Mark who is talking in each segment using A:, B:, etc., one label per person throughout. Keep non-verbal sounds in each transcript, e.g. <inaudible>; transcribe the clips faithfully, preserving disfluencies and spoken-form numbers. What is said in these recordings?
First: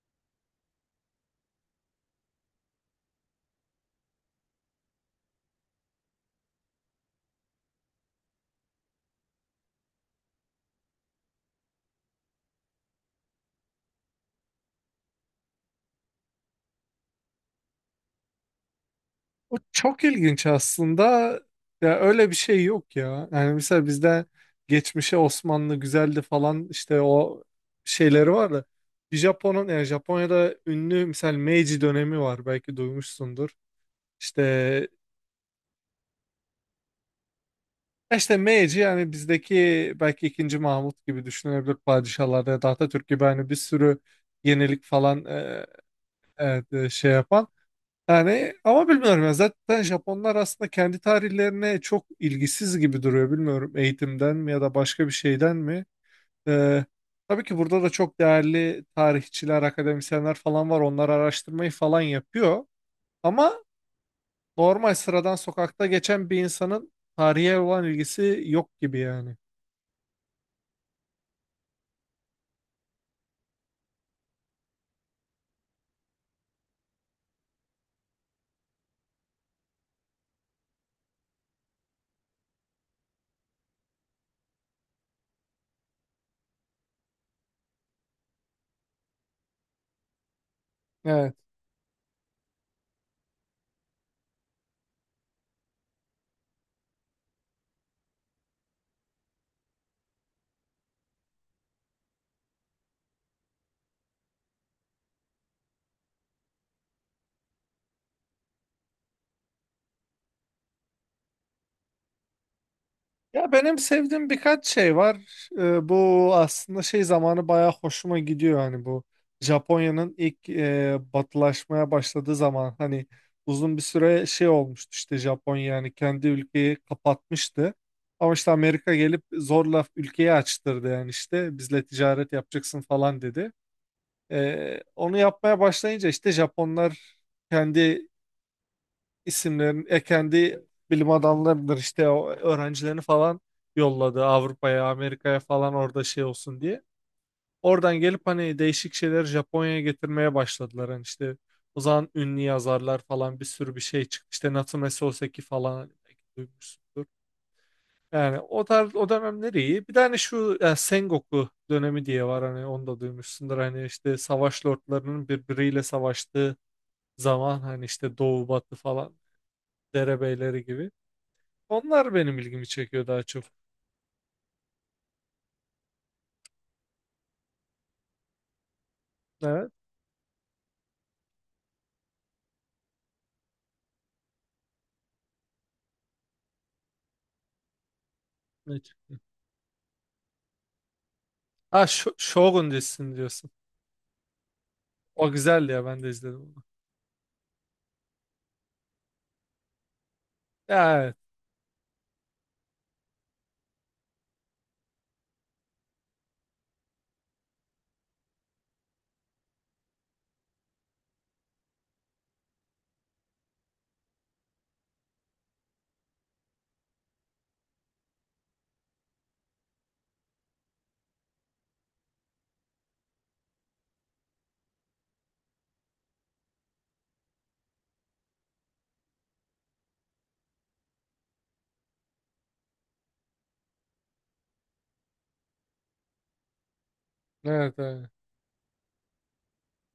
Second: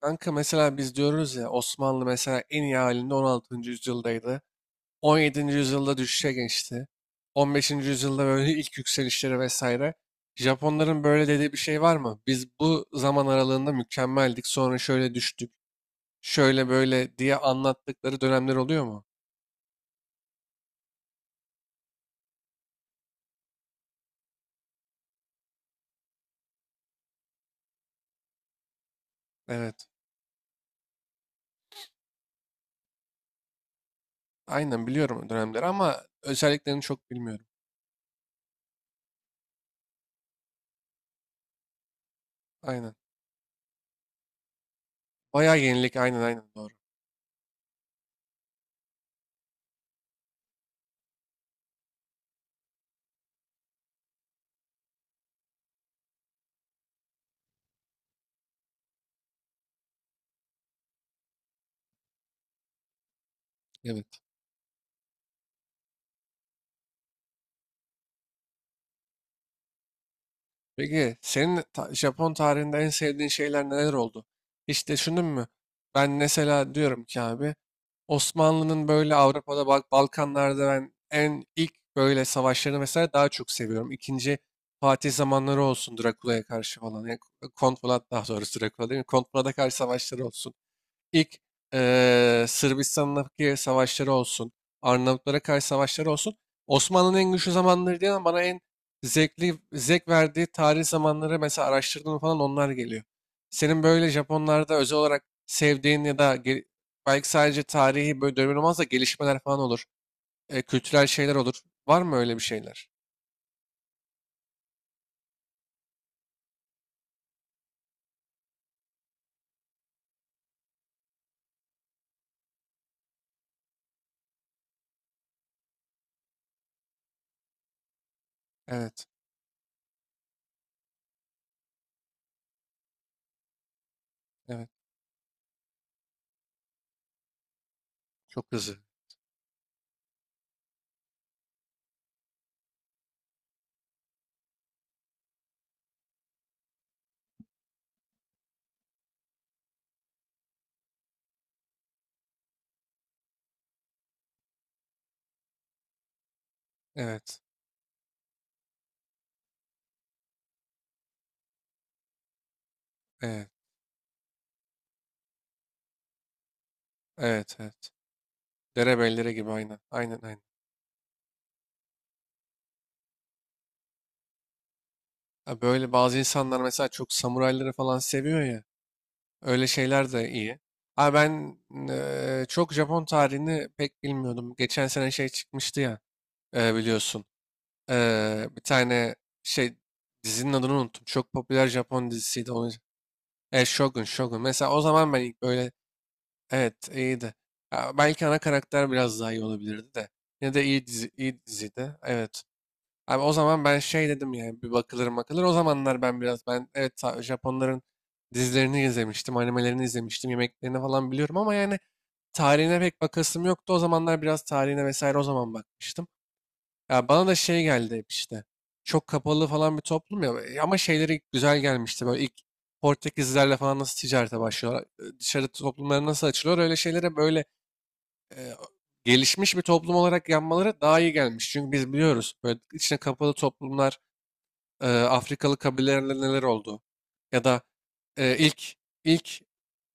A: Kanka mesela biz diyoruz ya Osmanlı mesela en iyi halinde on altıncı yüzyıldaydı. on yedinci yüzyılda düşüşe geçti. on beşinci yüzyılda böyle <laughs> ilk yükselişleri vesaire. Japonların böyle dediği bir şey var mı? Biz bu zaman aralığında mükemmeldik, sonra şöyle düştük, şöyle böyle diye anlattıkları dönemler oluyor mu?
B: O çok ilginç aslında. Ya öyle bir şey yok ya. Yani mesela bizde geçmişe Osmanlı güzeldi falan işte o şeyleri var da bir Japon'un yani
A: Evet.
B: Japonya'da ünlü mesela Meiji dönemi var belki duymuşsundur. İşte
A: Aynen biliyorum o dönemleri ama özelliklerini çok bilmiyorum.
B: işte Meiji yani bizdeki belki ikinci Mahmut gibi düşünülebilir padişahlarda ya da
A: Aynen.
B: Atatürk gibi hani bir sürü yenilik falan
A: Bayağı
B: e,
A: yenilik, aynen, aynen
B: evet,
A: doğru.
B: e, şey yapan. Yani ama bilmiyorum ya zaten Japonlar aslında kendi tarihlerine çok ilgisiz gibi duruyor bilmiyorum eğitimden mi ya da başka bir şeyden mi. Ee, tabii ki burada da çok değerli tarihçiler, akademisyenler falan var onlar araştırmayı falan yapıyor. Ama
A: Evet.
B: normal sıradan sokakta geçen bir insanın tarihe olan ilgisi yok gibi yani.
A: Peki senin ta- Japon tarihinde en sevdiğin şeyler neler oldu? Hiç düşündün mü? Ben mesela diyorum ki abi Osmanlı'nın böyle Avrupa'da Balk- Balkanlarda ben en ilk böyle savaşlarını mesela daha çok seviyorum. İkinci Fatih zamanları olsun, Drakula'ya karşı falan. Yani Kont Polat, daha doğrusu Drakula değil mi? Kont Polat'a karşı savaşları olsun.
B: Evet.
A: İlk eee Sırbistan'daki savaşları olsun, Arnavutlara karşı savaşları olsun. Osmanlı'nın en güçlü zamanları değil ama bana en zevkli, zevk verdiği tarih zamanları mesela araştırdığım falan onlar geliyor. Senin böyle Japonlarda özel olarak sevdiğin ya da ge- belki sadece tarihi böyle dönemin olmaz da gelişmeler falan olur, e, kültürel şeyler olur. Var mı öyle bir şeyler?
B: Ya benim sevdiğim birkaç şey var. Ee, bu aslında şey zamanı bayağı hoşuma gidiyor hani bu Japonya'nın ilk e, batılaşmaya başladığı zaman hani uzun bir süre şey olmuştu işte Japonya yani kendi ülkeyi kapatmıştı. Ama işte Amerika
A: Evet,
B: gelip zorla ülkeyi açtırdı yani işte bizle ticaret yapacaksın falan dedi.
A: evet.
B: Ee, onu yapmaya başlayınca işte Japonlar kendi
A: Çok hızlı.
B: isimlerin ekendi bilim adamlarıdır işte o öğrencilerini falan yolladı Avrupa'ya, Amerika'ya falan orada şey olsun diye. Oradan gelip hani değişik şeyleri Japonya'ya getirmeye başladılar. Hani işte o zaman ünlü yazarlar falan bir sürü bir şey çıktı. İşte Natsume Soseki falan hani belki duymuşsundur.
A: Evet,
B: Yani o tarz o dönemler iyi. Bir tane şu e, Sengoku dönemi diye var hani onu da
A: evet,
B: duymuşsundur. Hani işte savaş lordlarının birbiriyle savaştığı
A: evet,
B: zaman hani
A: evet.
B: işte doğu batı falan
A: Derebellere gibi, aynen, aynen, aynen.
B: derebeyleri gibi. Onlar benim ilgimi çekiyor daha çok.
A: Ha, böyle bazı insanlar mesela çok samurayları falan seviyor ya. Öyle
B: Evet.
A: şeyler de iyi. Abi ben eee, çok Japon tarihini pek bilmiyordum. Geçen sene şey çıkmıştı ya, eee, biliyorsun. Eee, bir
B: Ne
A: tane
B: çekiyor?
A: şey, dizinin adını unuttum. Çok popüler
B: Ha
A: Japon
B: Sh-
A: dizisiydi.
B: Shogun
A: Onu,
B: dizisini diyorsun.
A: e, Shogun, Shogun. Mesela o zaman ben
B: O
A: ilk böyle,
B: güzeldi ya ben de izledim onu.
A: evet iyiydi. Ya belki ana karakter biraz daha iyi olabilirdi de. Yine de iyi
B: Ya
A: dizi,
B: evet.
A: iyi diziydi. Evet. Abi o zaman ben şey dedim yani bir bakılır bakılır. O zamanlar ben biraz ben, evet, ta- Japonların dizilerini izlemiştim, animelerini izlemiştim, yemeklerini falan biliyorum ama yani tarihine pek bakasım yoktu. O zamanlar biraz tarihine vesaire o zaman bakmıştım. Ya bana da şey geldi hep işte. Çok kapalı falan bir toplum ya, e, ama şeyleri güzel gelmişti. Böyle ilk Portekizlerle falan nasıl ticarete başlıyorlar, e, dışarı toplumları nasıl açılıyor, öyle şeylere böyle e, gelişmiş bir toplum olarak yanmaları daha iyi gelmiş. Çünkü biz biliyoruz böyle içine kapalı toplumlar, e, Afrikalı kabilelerle neler oldu? Ya da
B: Evet, evet.
A: e, ilk ilk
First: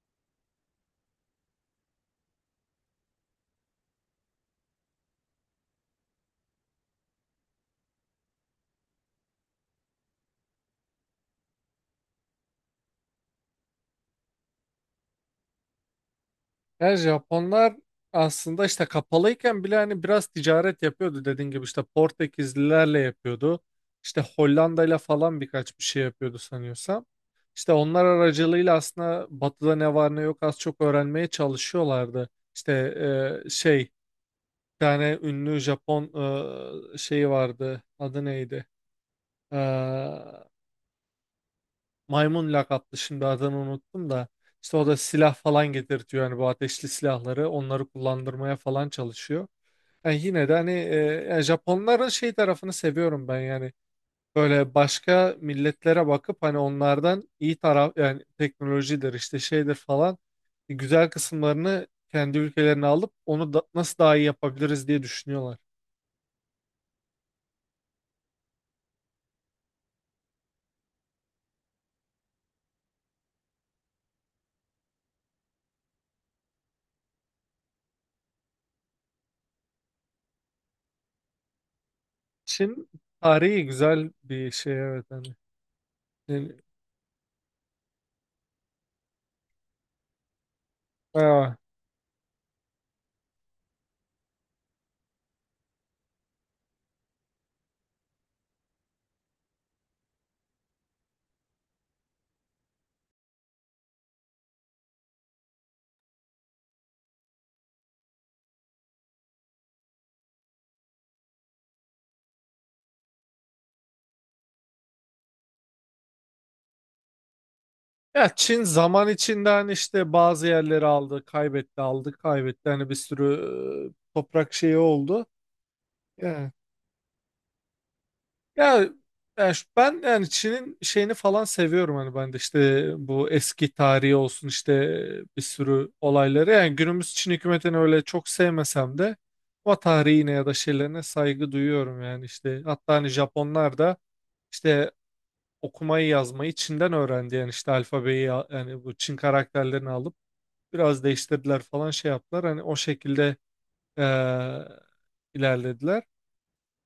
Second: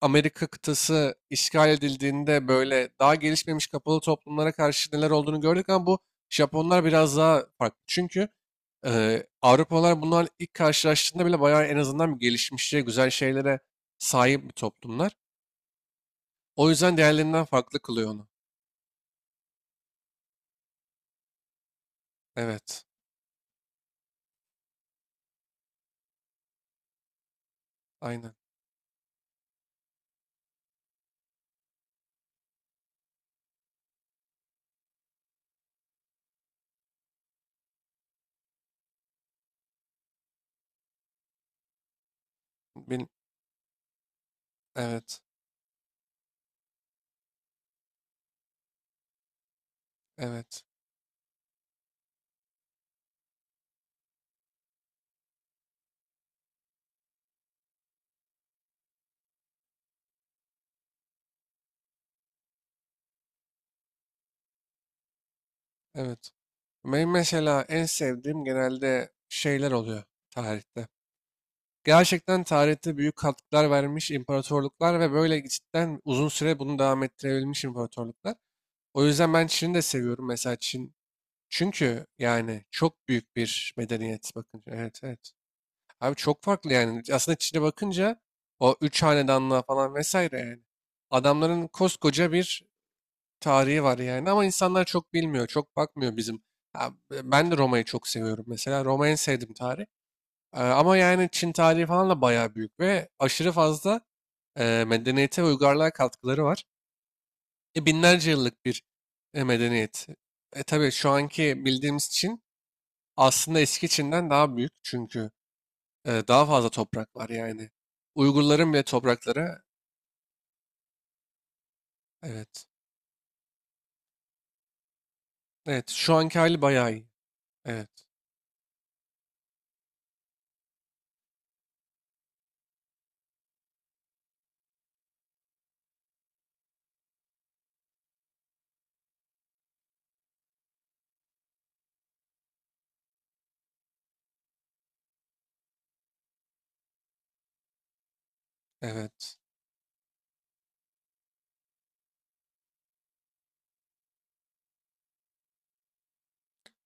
A: Amerika kıtası işgal edildiğinde böyle daha gelişmemiş kapalı toplumlara karşı neler olduğunu gördük ama bu Japonlar biraz daha farklı. Çünkü e, Avrupalılar bunlar ilk karşılaştığında bile bayağı en azından bir gelişmişçe güzel şeylere sahip bir toplumlar. O
B: Yani
A: yüzden diğerlerinden
B: Japonlar
A: farklı kılıyor onu.
B: aslında işte kapalıyken bile hani biraz ticaret yapıyordu dediğin gibi işte
A: Evet,
B: Portekizlilerle yapıyordu. İşte Hollanda'yla falan birkaç bir şey yapıyordu sanıyorsam. İşte onlar
A: aynen.
B: aracılığıyla aslında Batı'da ne var ne yok az çok öğrenmeye çalışıyorlardı. İşte e, şey bir tane ünlü Japon e, şeyi vardı. Adı neydi? Ee, Maymun lakaplı
A: Bil-
B: şimdi adını unuttum da işte o da
A: evet,
B: silah falan getirtiyor yani bu ateşli silahları onları kullandırmaya falan çalışıyor. Yani yine de
A: evet.
B: hani e, yani Japonların şey tarafını seviyorum ben yani böyle başka milletlere bakıp hani onlardan iyi taraf yani teknolojidir işte şeydir falan güzel kısımlarını kendi ülkelerine alıp onu da, nasıl daha iyi yapabiliriz diye düşünüyorlar.
A: Evet. Benim mesela en sevdiğim genelde şeyler oluyor tarihte. Gerçekten tarihte büyük katkılar vermiş imparatorluklar ve böyle cidden uzun süre bunu devam ettirebilmiş imparatorluklar. O yüzden ben Çin'i de seviyorum mesela, Çin. Çünkü yani
B: Çin
A: çok büyük
B: tarihi
A: bir
B: güzel
A: medeniyet
B: bir
A: bakınca.
B: şey
A: Evet,
B: evet
A: evet.
B: hani.
A: Abi çok
B: Yani,
A: farklı yani. Aslında Çin'e bakınca o üç hanedanlığa falan vesaire yani.
B: bayağı.
A: Adamların koskoca bir tarihi var yani ama insanlar çok bilmiyor, çok bakmıyor bizim. Ha, ben de Roma'yı çok seviyorum mesela. Roma'yı en sevdiğim tarih. Ee, ama yani Çin tarihi falan da bayağı büyük ve aşırı fazla e, medeniyete ve uygarlığa katkıları var. E, binlerce yıllık bir e, medeniyet. E, tabii şu anki bildiğimiz Çin aslında eski Çin'den daha büyük çünkü e, daha fazla toprak var yani.
B: Ya Çin
A: Uygurların bile
B: zaman içinde
A: toprakları,
B: hani işte bazı yerleri aldı, kaybetti, aldı,
A: evet.
B: kaybetti. Hani bir sürü e, toprak şeyi oldu.
A: Evet şu anki
B: Evet.
A: hali bayağı iyi. Evet.
B: Ya, ya şu- ben yani Çin'in şeyini falan seviyorum hani ben de işte bu eski tarihi olsun işte bir sürü olayları. Yani günümüz Çin hükümetini öyle çok sevmesem de o tarihine ya da şeylerine saygı duyuyorum yani işte. Hatta hani Japonlar da işte okumayı yazmayı Çin'den öğrendi yani işte alfabeyi ya- yani bu Çin
A: Evet.
B: karakterlerini alıp. Biraz değiştirdiler falan şey yaptılar. Hani o şekilde eee, ilerlediler.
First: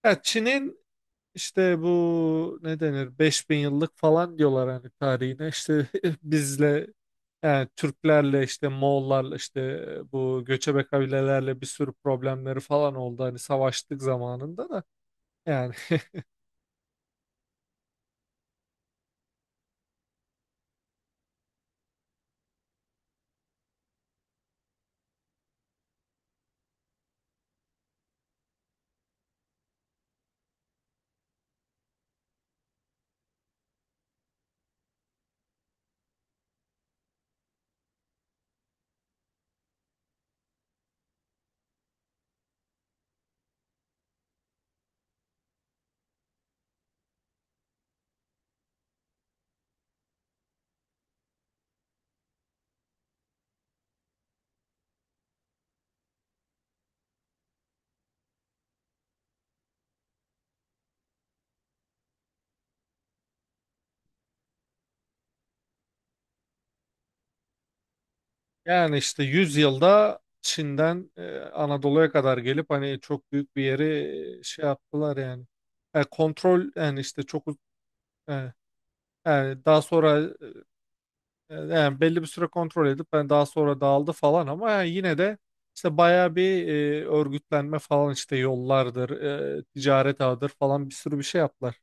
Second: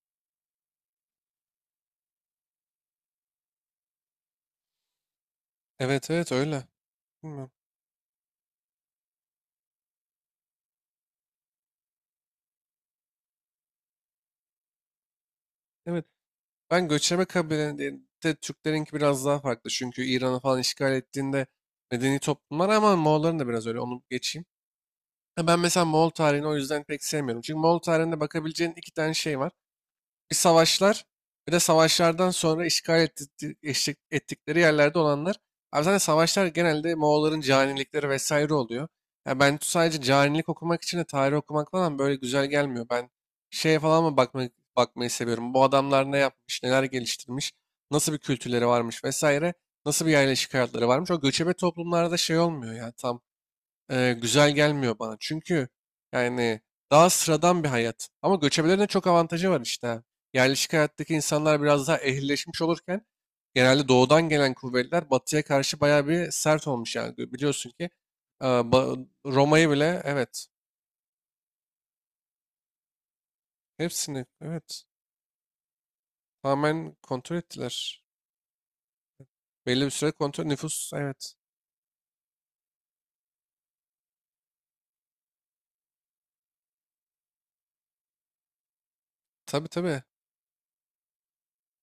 B: Ya Çin'in işte bu ne denir beş bin yıllık falan diyorlar hani tarihine. İşte
A: Evet,
B: <laughs>
A: evet öyle.
B: bizle
A: Bilmiyorum.
B: yani Türklerle işte Moğollarla işte bu göçebe kabilelerle bir sürü problemleri falan oldu hani savaştık zamanında da yani
A: Evet.
B: <laughs>
A: Ben göçebe kabilelerinde Türklerinki biraz daha farklı. Çünkü İran'ı falan işgal ettiğinde medeni toplumlar ama Moğolların da biraz öyle. Onu geçeyim. Ha, ben mesela Moğol tarihini o yüzden pek sevmiyorum. Çünkü Moğol tarihinde bakabileceğin iki tane şey var. Bir savaşlar, bir de savaşlardan sonra işgal etti- eşlik ettikleri yerlerde olanlar. Abi zaten savaşlar genelde Moğolların canilikleri vesaire oluyor. Ya ben sadece canilik okumak için de tarih okumak falan böyle güzel gelmiyor. Ben şeye falan mı bakma, bakmayı seviyorum. Bu adamlar ne yapmış, neler geliştirmiş, nasıl bir kültürleri varmış vesaire, nasıl bir yerleşik hayatları varmış. O göçebe toplumlarda şey olmuyor ya tam, e, güzel gelmiyor bana. Çünkü yani daha sıradan bir hayat. Ama göçebelerin de çok avantajı var işte. Ha. Yerleşik hayattaki insanlar biraz daha ehlileşmiş olurken genelde doğudan gelen kuvvetler batıya karşı bayağı bir sert olmuş yani. Biliyorsun ki e,
B: yani
A: Ba-
B: işte yüz
A: Roma'yı bile,
B: yılda
A: evet,
B: Çin'den e, Anadolu'ya kadar gelip hani çok büyük bir yeri
A: hepsini
B: e, şey
A: evet,
B: yaptılar yani. E, kontrol
A: tamamen
B: yani işte
A: kontrol
B: çok.
A: ettiler.
B: Evet. Yani daha
A: Belli bir süre
B: sonra
A: kontrol nüfus, evet.
B: e, yani belli bir süre kontrol edip ben daha sonra dağıldı falan ama yani yine de işte bayağı bir e, örgütlenme falan işte yollardır, e,
A: Tabii, tabii.
B: ticaret ağıdır falan bir sürü bir şey yaptılar.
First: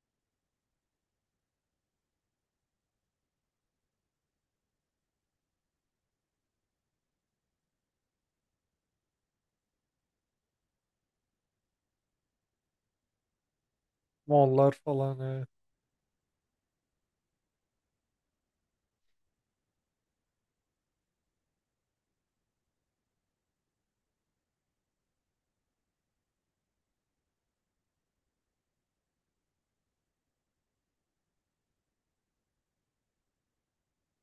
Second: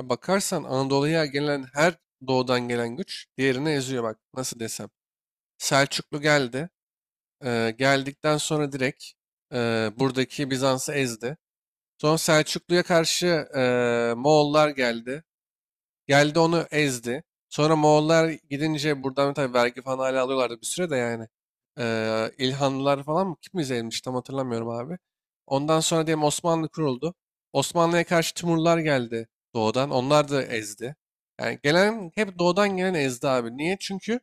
A: Ya bakarsan Anadolu'ya gelen her doğudan gelen güç diğerini eziyor, bak nasıl desem. Selçuklu geldi. Ee, geldikten sonra direkt e, buradaki Bizans'ı ezdi. Sonra Selçuklu'ya karşı e, Moğollar
B: Moğollar falan.
A: geldi.
B: Evet.
A: Geldi, onu ezdi. Sonra Moğollar gidince buradan tabii vergi falan hala alıyorlardı bir süre de yani. Ee, İlhanlılar falan mı? Kim izlemiş tam hatırlamıyorum abi. Ondan sonra diyelim Osmanlı kuruldu. Osmanlı'ya karşı Timurlar geldi doğudan. Onlar da ezdi. Yani gelen hep doğudan gelen ezdi abi. Niye? Çünkü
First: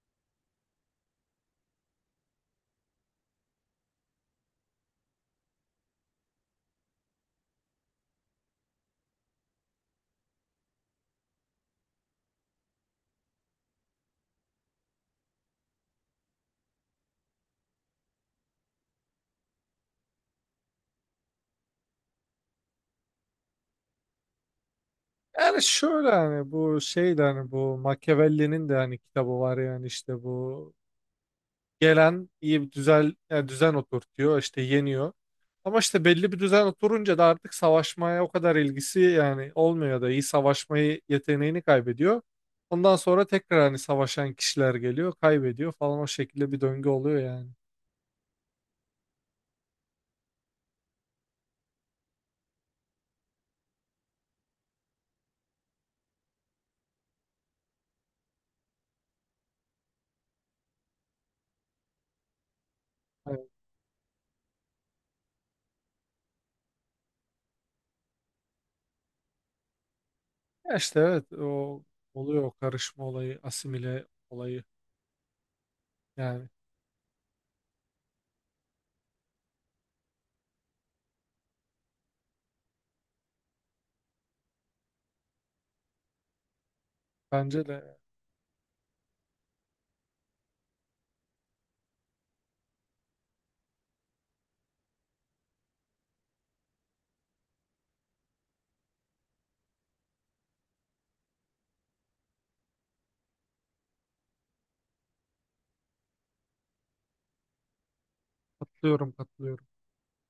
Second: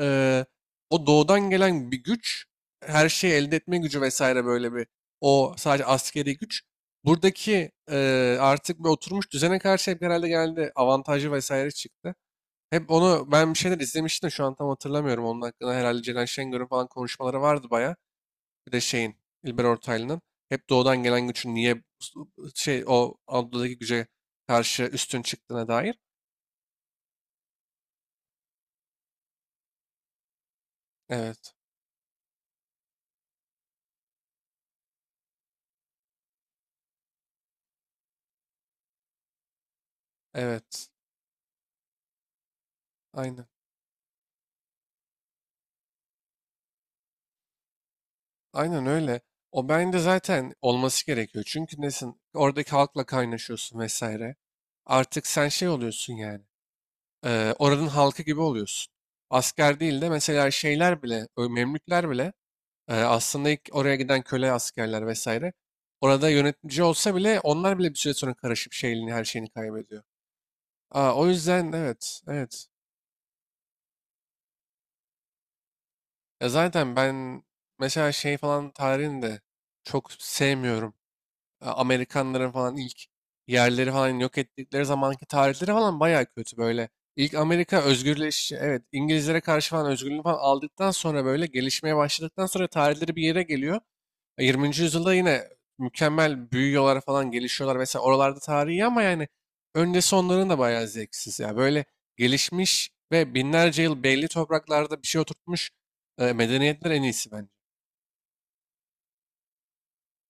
A: eee, o doğudan gelen bir güç, her şeyi elde etme gücü vesaire, böyle bir o sadece askeri güç. Buradaki eee, artık bir oturmuş düzene karşı hep herhalde geldi avantajı vesaire çıktı. Hep onu ben bir şeyler izlemiştim de şu an tam hatırlamıyorum. Onun hakkında herhalde Ceren Şengör'ün falan konuşmaları vardı baya. Bir de şeyin İlber Ortaylı'nın, hep doğudan gelen gücün niye şey o Anadolu'daki güce karşı üstün
B: Yani
A: çıktığına dair.
B: şöyle hani bu şey de hani bu Machiavelli'nin de hani kitabı var yani işte bu
A: Evet.
B: gelen iyi bir düzen, yani düzen oturtuyor işte yeniyor. Ama işte belli bir düzen oturunca da artık savaşmaya o kadar ilgisi yani olmuyor ya da iyi
A: Evet.
B: savaşmayı yeteneğini kaybediyor. Ondan sonra
A: Aynen.
B: tekrar hani savaşan kişiler geliyor, kaybediyor falan o şekilde bir döngü oluyor yani.
A: Aynen öyle. O bence zaten olması gerekiyor. Çünkü nesin? Oradaki halkla kaynaşıyorsun vesaire. Artık sen şey oluyorsun yani. E, oranın halkı gibi oluyorsun. Asker değil de mesela şeyler bile, ö- Memlükler bile e,
B: Evet.
A: aslında ilk oraya giden köle askerler vesaire. Orada yönetici olsa bile onlar bile bir süre sonra karışıp şeyini, her şeyini kaybediyor.
B: Ya işte
A: Aa, o
B: evet
A: yüzden
B: o
A: evet,
B: oluyor o
A: evet.
B: karışma olayı, asimile olayı yani.
A: Ya zaten ben mesela şey falan tarihini de çok sevmiyorum. e, Amerikanların falan ilk yerleri falan yok ettikleri zamanki tarihleri falan bayağı kötü böyle. İlk
B: Bence
A: Amerika
B: de
A: özgürleş, evet İngilizlere karşı falan özgürlüğünü falan aldıktan sonra böyle gelişmeye başladıktan sonra tarihleri bir yere geliyor. E, yirminci yüzyılda yine mükemmel büyüyorlar falan, gelişiyorlar. Mesela oralarda tarihi, ama yani öncesi onların da bayağı zevksiz. Ya böyle gelişmiş ve binlerce yıl belli topraklarda bir şey oturtmuş e, medeniyetler en iyisi bence.
B: katılıyorum, katılıyorum.